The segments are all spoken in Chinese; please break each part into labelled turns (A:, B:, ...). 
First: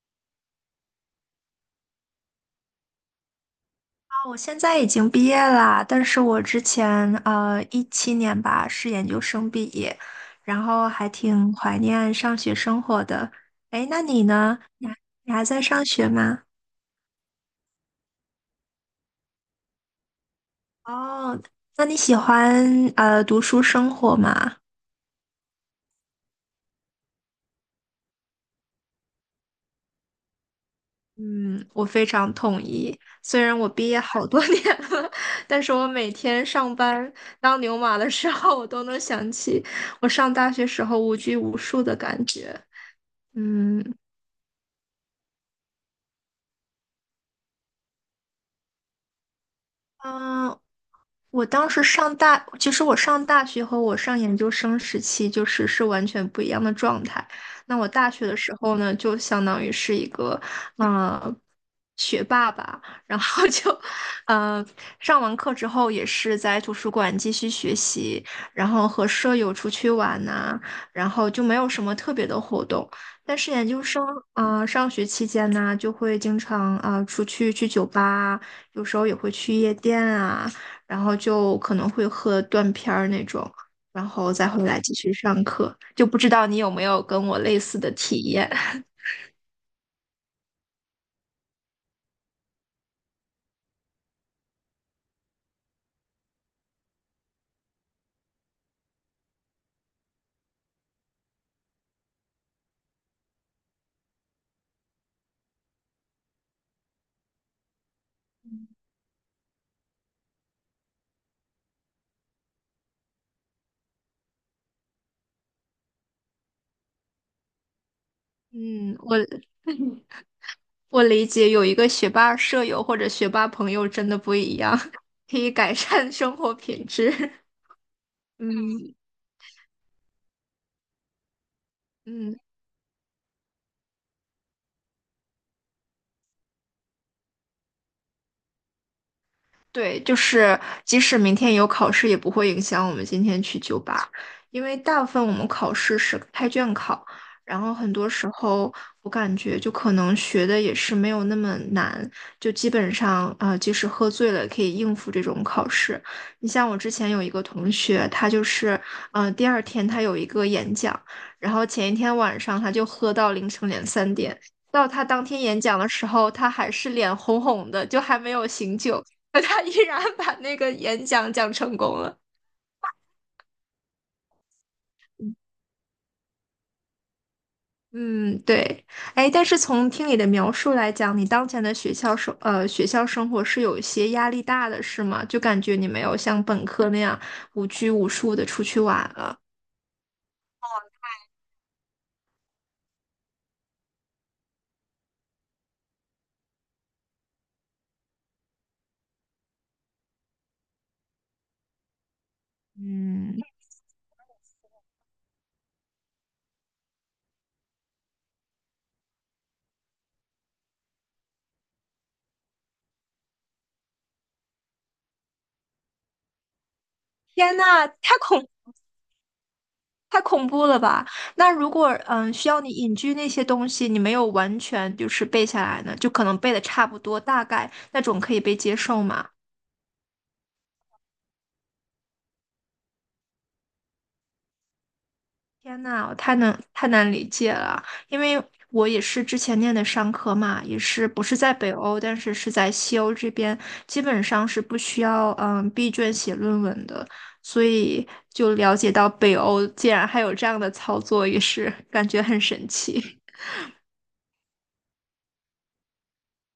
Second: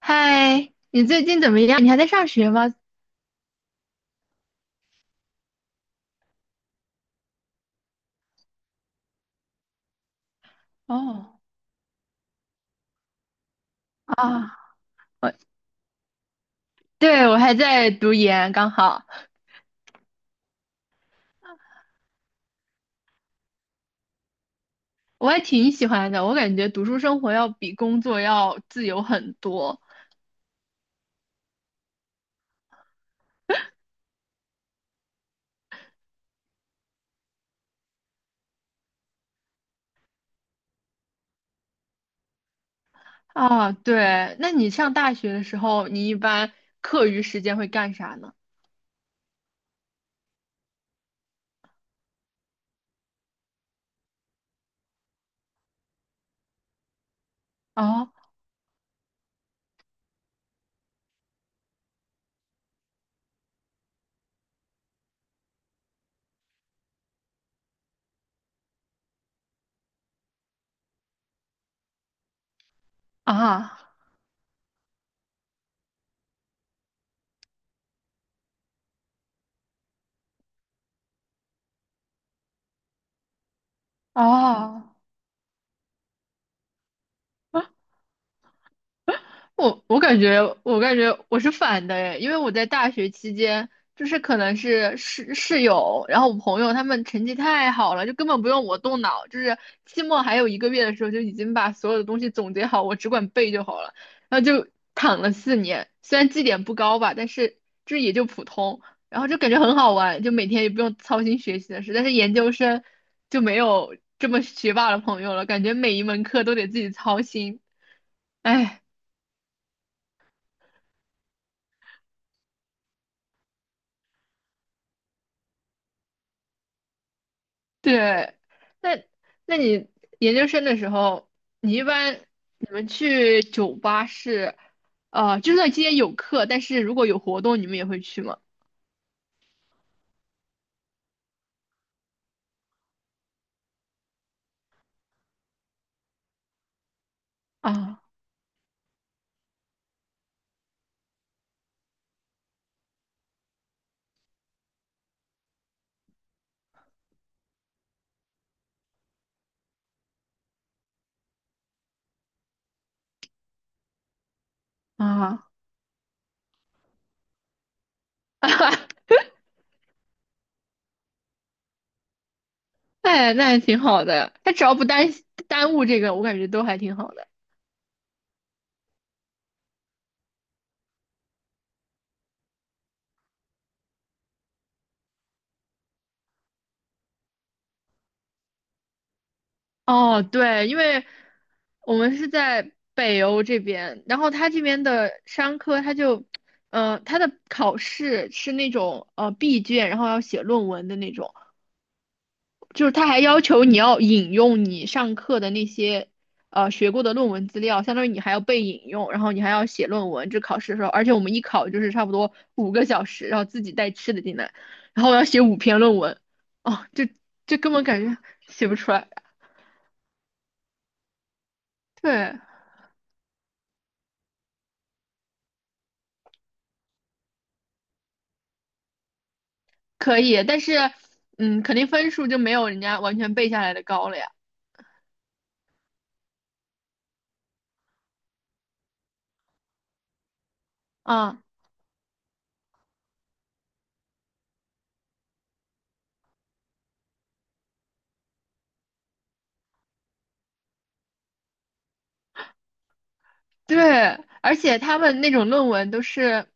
A: 嗨，你最近怎么样？你还在上学吗？
B: 我现在已经毕业啦，但是我之前17年吧是研究生毕业，然后还
A: 哦，
B: 挺怀念上学生活的。哎，那你
A: 啊，
B: 呢？你还你
A: 我，
B: 还在上学吗？
A: 对，我还在读研，刚好。
B: 哦，那你喜欢读书生活吗？
A: 我还挺喜欢的。我感觉读书生活要比工作要自由很多。
B: 嗯，我非常同意。虽然我毕业好多年了，但是我每天上班当牛马的时候，我都能想起我上大学时候无拘无束的感觉。
A: 啊。
B: 嗯。
A: 对，那你上大学的时候，你一般课余时间会干啥呢？
B: 嗯，我当时上大，其实我上大学和我上研究生时期就是完全不一样的状态。那我大
A: 哦，
B: 学的时候呢，就相当于是一个嗯学霸吧，然后 就嗯上完课之后也是在图书馆继续学习，然后和舍友出去玩呐、然后就没有什么特别的活动。但是研
A: 啊，
B: 究生啊、上学期间呢，就会经常啊、出去去酒吧啊有时候也会去夜店啊。然后就可能会喝断片儿那种，然后再回来
A: 哦，
B: 继续上课。就不知道你有没有跟我类似的体验？
A: 我感觉，我是反的诶。因为我在大学期间，就是可能是室友，然后我朋友他们成绩太好了，就根本不用我动脑，就是期末还有一个月的时候，就已经把所有的东西总结好，我只管背就好了，然后就躺了4年。虽然绩点不高吧，但是就是也就普通。然后就感觉很好玩，就每天也不用操心学习的事，但是研究生就没有这么学霸的朋友了，感觉每一门课都得自己操心，哎。
B: 嗯，我理解，有一个学霸舍友或者学霸朋友真的不一样，可以改善生活品质。
A: 对，
B: 嗯
A: 那那你研究生的时候，你一般
B: 嗯。
A: 你们去酒吧是，就算今天有课，但是如果有活动，你们也会去吗？
B: 对，就是即使明天有考试，也不会影响我们今天去酒吧，因为大部分我们考试是开卷考，然后很
A: 啊
B: 多时候我感觉就可能学的也是没有那么难，就基本上呃，即使喝醉了也可以应付这种考试。你像我之前有一个同学，他就是第二天他有一个演讲，然后前一天晚上他就喝到凌晨两三点。到他当天
A: 啊，
B: 演讲的时候，他还是脸红红的，就还没有醒酒。可他依然把那个演讲讲成功了。
A: 哎，那还挺好的，他只要不耽误这个，我感觉都还挺好的。
B: 嗯，对，哎，但是从听你的描述来讲，你当前的学校生活是有一些压力大的，是吗？就感觉你没有像本科那样无拘无束的出去玩了。
A: 哦，对，因为我们是在北欧这边，然后他这边的商科，他就，他的考试是那种闭卷，然后要写论文的那种。就是他还
B: 嗯，
A: 要求你要引用你上课的那些学过的论文资料，相当于你还要被引用，然后你还要写论文。这考试的时候，而且我们一考就是差不多5个小时，然后自己带吃的进来，然后我要写5篇论文。哦，这
B: 天
A: 这根本
B: 呐，
A: 感觉
B: 太恐
A: 写不出来。
B: 太恐怖了吧？那如果
A: 对，
B: 需要你隐居那些东西，你没有完全就是背下来呢，就可能背的差不多，大概那种可以被接受吗？
A: 可以，但是肯定分数就没有人家完全背下来的高了呀。
B: 天呐，我太难理解了，因为我也是之前念的商科嘛，也是不是
A: 啊。
B: 在北欧，但是是在西欧这边，基本上是不需要闭卷写论文的，所以就了解到北欧竟然还有这样的操作，也是 感觉很神奇。
A: 对，而且他们那种论文都是，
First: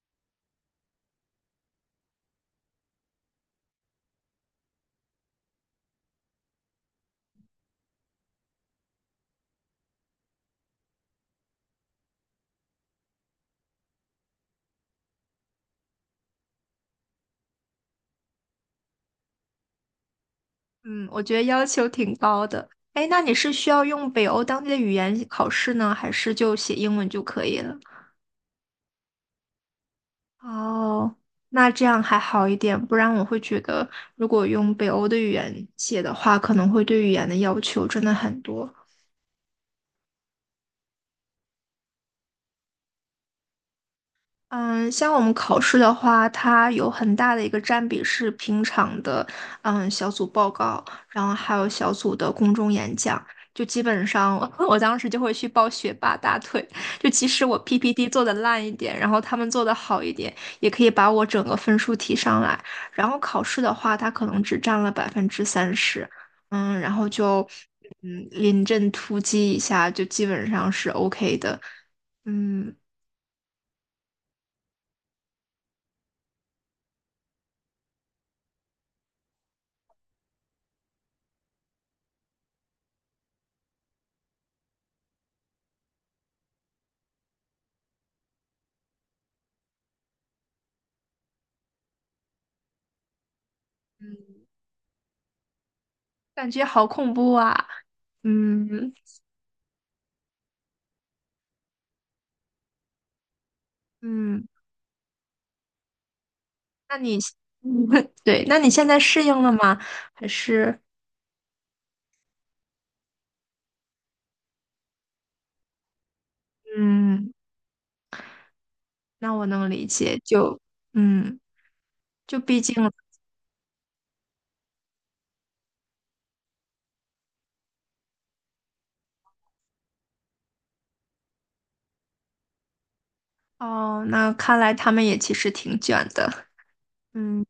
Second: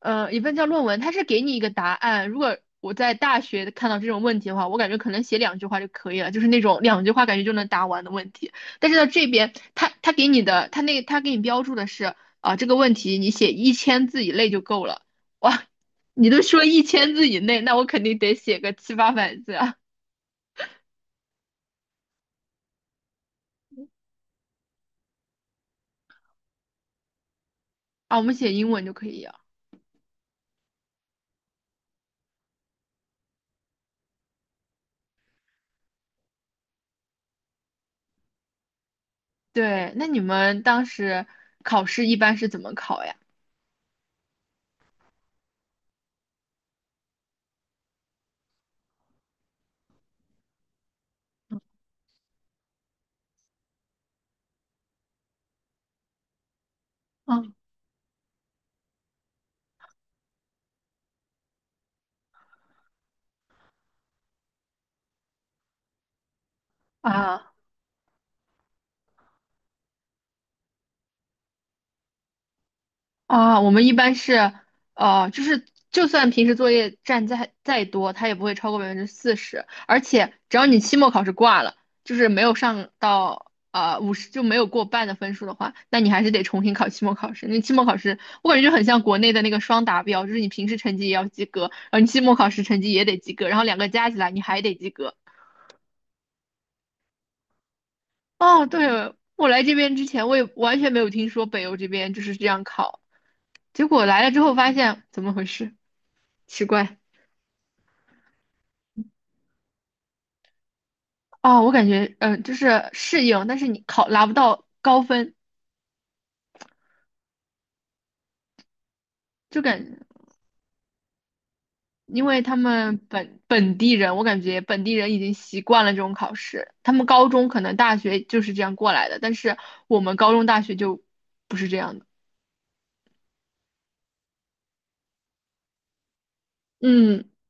A: 也不能叫论文，他是给你一个答案。如果我在大学看到这种问题的话，我感觉可能写两句话就可以了，就是那种两句话感觉就能答完的问题。但是到这边，他给你的，他给你标注的是啊，这个问题你写一千字以内就够了。哇，你都说一千字以内，那我肯定得写个七八百字啊。
B: 嗯，我觉得要求挺高的。哎，那你是需要用北欧当地的语言考试呢，还是就写英文就可以了？
A: 啊，我们写英文就可以啊。
B: 哦，那这样还好一点，不然我会觉得，如果用北欧的语言写的话，可能会对语言的要求真的很多。
A: 对，那你们当时考试一般是怎么考呀？
B: 嗯，像我们考试的话，它有很大的一个占比是平常的，嗯，小组报告，然后还有小组的公众演讲。就基本上，我当时就会去抱学霸大腿。就即使
A: 嗯
B: 我 PPT 做的烂一点，然后他们做的好一点，也可以把我整个分数提上来。然后考试的话，它可能只占了30%，嗯，然后就
A: 啊。
B: 嗯临阵突击一下，就基本上是 OK 的。嗯，
A: 啊，我们一般是，就是就算平时作业占再多，它也不会超过40%，而且只要你期末考试挂了，就是没有上到50就没有过半的分数的话，那你还是得重新考期末考试。那期末考试我感觉就很像国内的那个双达标，就是你平时成绩也要及格，然后你期末考试成绩也得及格，然后两个加起来你还得及格。
B: 感觉好恐怖啊！
A: 哦，
B: 嗯
A: 对，我来这边之前我也完全没有听说北欧这边就是这样考，结果来了之
B: 嗯，
A: 后发现怎么回事，奇
B: 那
A: 怪。
B: 你 对，那你现在适应了吗？还是
A: 哦，我感觉，就是适应，但是你考拿不到高分，
B: 嗯，那我
A: 就
B: 能
A: 感
B: 理
A: 觉
B: 解，就嗯，
A: 因
B: 就
A: 为他
B: 毕竟
A: 们本地人，我感觉本地人已经习惯了这种考试，他们高中可能大学就是这样过来的，但是我们高中大学就不是这样的。
B: 哦，那看来他们也其实挺卷的，
A: 嗯
B: 嗯。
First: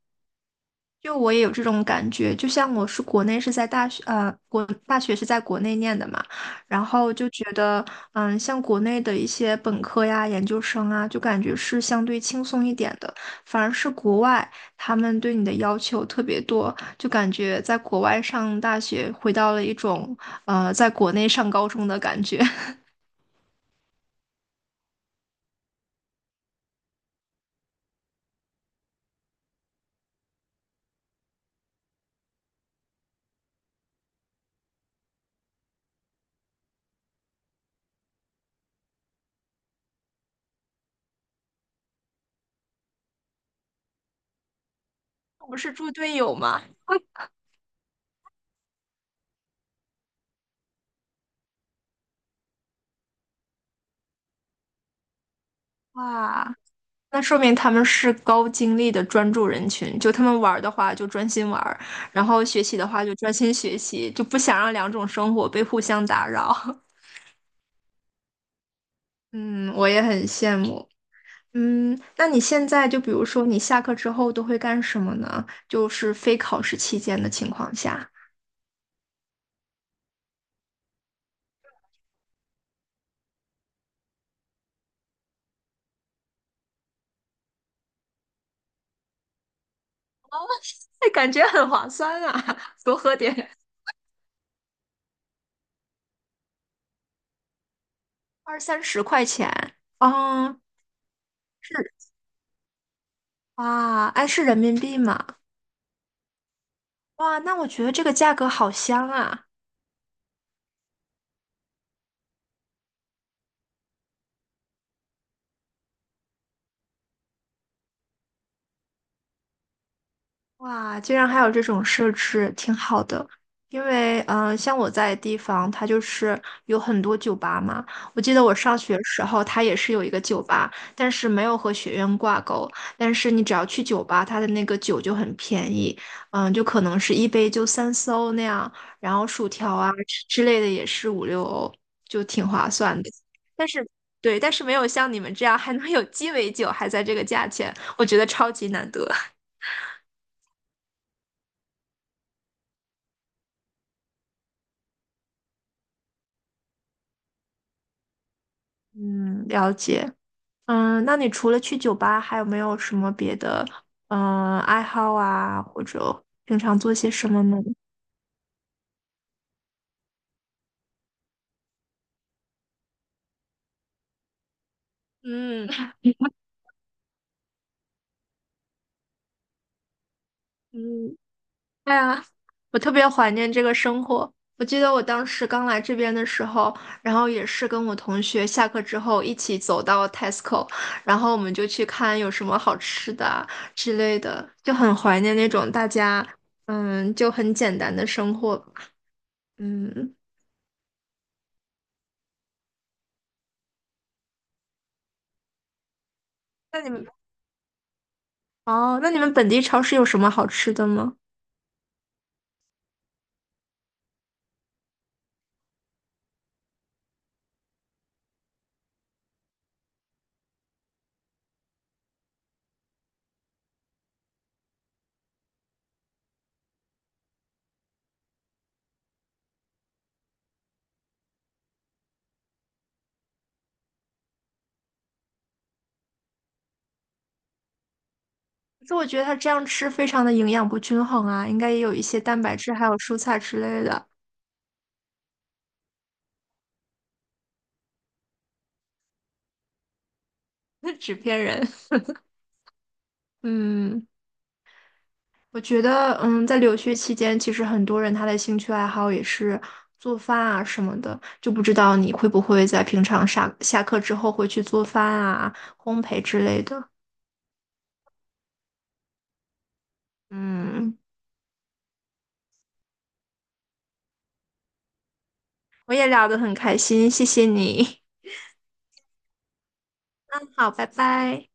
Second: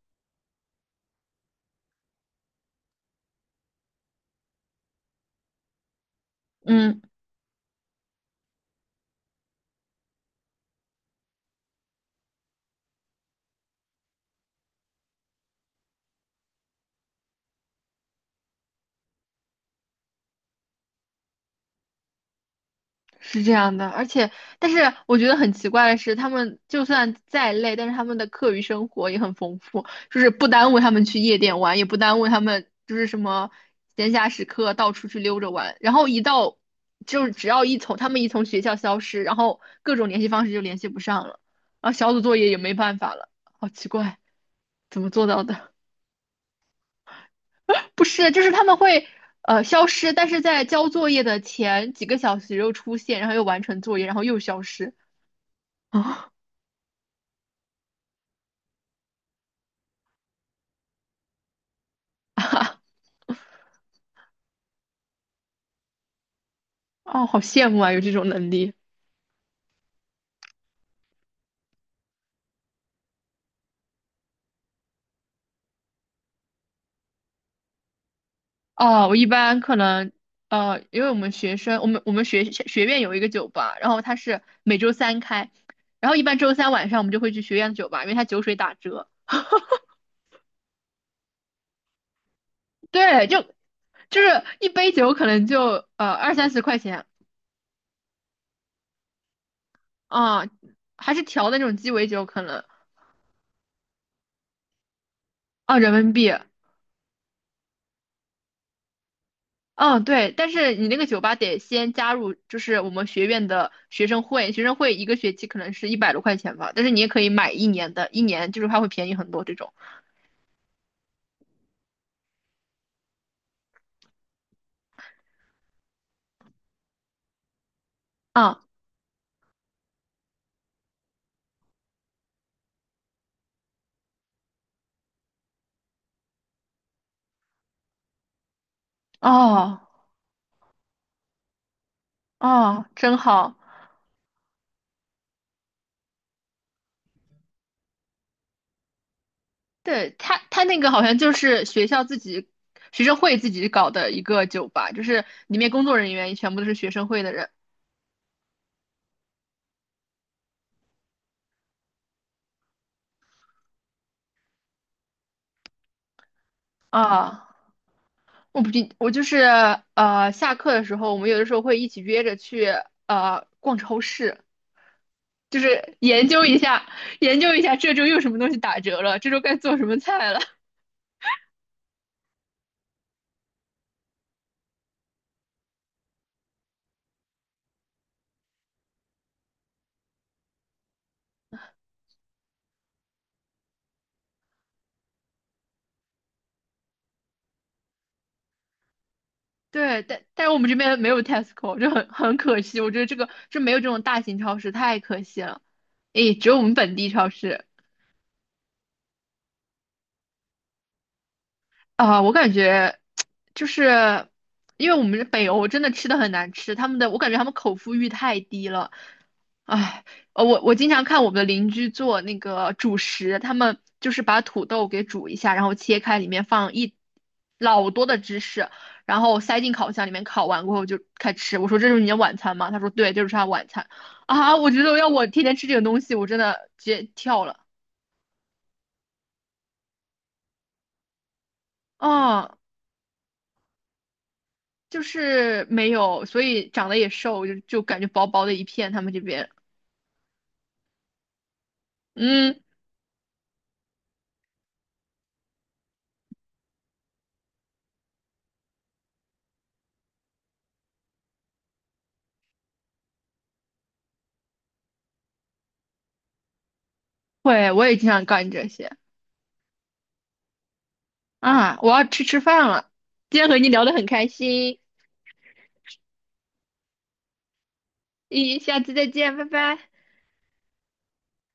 B: 就我也有这种感觉，就像我是国内是在大学，国大学是在国内念的嘛，然
A: 嗯，
B: 后就觉得，嗯，像国内的一些本科呀、研究生啊，就感觉是相对轻松一点的，反而是国外他们对你的要求特别多，就感觉在国外上大学回到了一种，呃，在国内上高中的感觉。
A: 是这样的。而且，但是我觉得很奇怪的是，他们就算再累，但是他们的课余生活也很丰富，就是不耽误他们去夜店玩，也不耽误他们就是什么闲暇时刻到处去溜着玩。然后一到，就是只要一从他们一从学校消失，然后各种联系方式就联系不上了，然后小组作业也没办法了，好奇怪，怎么做到
B: 我们
A: 的？
B: 是猪队友吗？
A: 不是，就是他们会。消失，但是在交作业的前几个小时又出现，然后又完成作业，然后又消失。
B: 哇！那说明他们是高精力的专注人群，就他们玩儿的话就专心玩儿，然后学习的话就专心学习，就不想让两种生活被互相打扰。
A: 哦，好羡慕啊，有这种能力。
B: 嗯，我也很羡慕。嗯，那你现在就比如说你下课之后都会干什么呢？就是非考试期间的情况下，
A: 哦，我一般可能，因为我们学生，我们学院有一个酒吧，然后它是每周三开，然后一般周三晚上我们就会去学院的酒吧，因为它酒水打折。
B: 哎，感觉很划算啊，多喝
A: 对，
B: 点，
A: 就是一杯酒可能就二三十块钱
B: 二三十块钱。
A: 啊，
B: 嗯，
A: 还是调的那
B: 是
A: 种鸡尾酒可能。
B: 哇，哎，是人民币吗？
A: 啊人民币。
B: 哇，那我觉得这个价格好香啊。
A: 嗯，对，但是你那个酒吧得先加入，就是我们学院的学生会，学生会一个学期可能是100多块钱吧，但是你也可以买一年的，一年就是它会便宜很多这种。
B: 哇，居然还有这种设置，挺好的。因为，嗯、呃像我在的地方，它就是有很多酒吧嘛。我记得我
A: 啊，
B: 上学时候，它也是有一个酒吧，但是没有和学院挂钩。但是你只要去酒吧，它的那个酒就很便宜，嗯、就可能是一杯就三四欧那样，然后薯条
A: 哦
B: 啊之类的也是五六欧，就挺划
A: 哦，
B: 算的。
A: 真好。
B: 但是，对，但是没有像你们这样还能有鸡尾酒，还在这个价钱，我觉得超级难得。
A: 对，他他那个好像就是学校自己学生会自己搞的一个酒吧，就是里面工作人员全部都是学生会的人。
B: 嗯，了解。嗯，那你除了去酒吧，还有没有什么别的嗯爱好啊，或者平常做些什么
A: 啊，
B: 呢？
A: 我不记，我就是，下课的时候，我们有的时候会一起约着去逛超市。就
B: 嗯
A: 是研究一下这周又什么东西打折了，这周该做什么菜了。
B: 嗯，哎呀，我特别怀念这个生活。我记得我当时刚来这边的时候，然后也是跟我同学下课之后一起走到 Tesco，然后我们就去看有什么好吃的啊之类的，就很怀念那种大家嗯就很简单的生活吧
A: 对，
B: 嗯，
A: 但是我们这边没有 Tesco，就很可惜。我觉得这个就没有这种大型超市，太可惜了。诶，只有我们
B: 那你
A: 本
B: 们
A: 地超市。
B: 哦，那你们本地超市有什么好吃的吗？
A: 啊，我感觉就是因为我们北欧真的吃的很难吃，他们的我感觉他们口腹欲太低了。哎，我经常看我们的邻居做那个主食，他们就是把土豆给煮一下，然后切开，里面放一老多的芝士，然后塞进烤箱里面烤完过后就开吃。我说这是你的晚餐吗？他说对，这就是他晚餐。啊，我觉得要我天天吃这个东西，我真的直接跳了。
B: 可是我觉得他这样吃非常的营养不均衡啊，应该也有一些蛋
A: 啊，
B: 白质还有蔬菜之类的，
A: 就是没有，所以长得也瘦，就感觉薄薄的一片。他们这边，
B: 纸片人。
A: 嗯，
B: 嗯，我觉得，嗯，在留学期间，其实很多人他的兴趣爱好也是做饭啊什么的，就不知道你会不会在平常下课之后会去做饭啊、烘焙之类的。
A: 会，我也经常干这些
B: 嗯，
A: 啊。我要去吃饭了。今天和你聊得很开心。
B: 我也聊得很开心，谢谢你。
A: 咦，下次再见，拜拜。
B: 好，拜拜。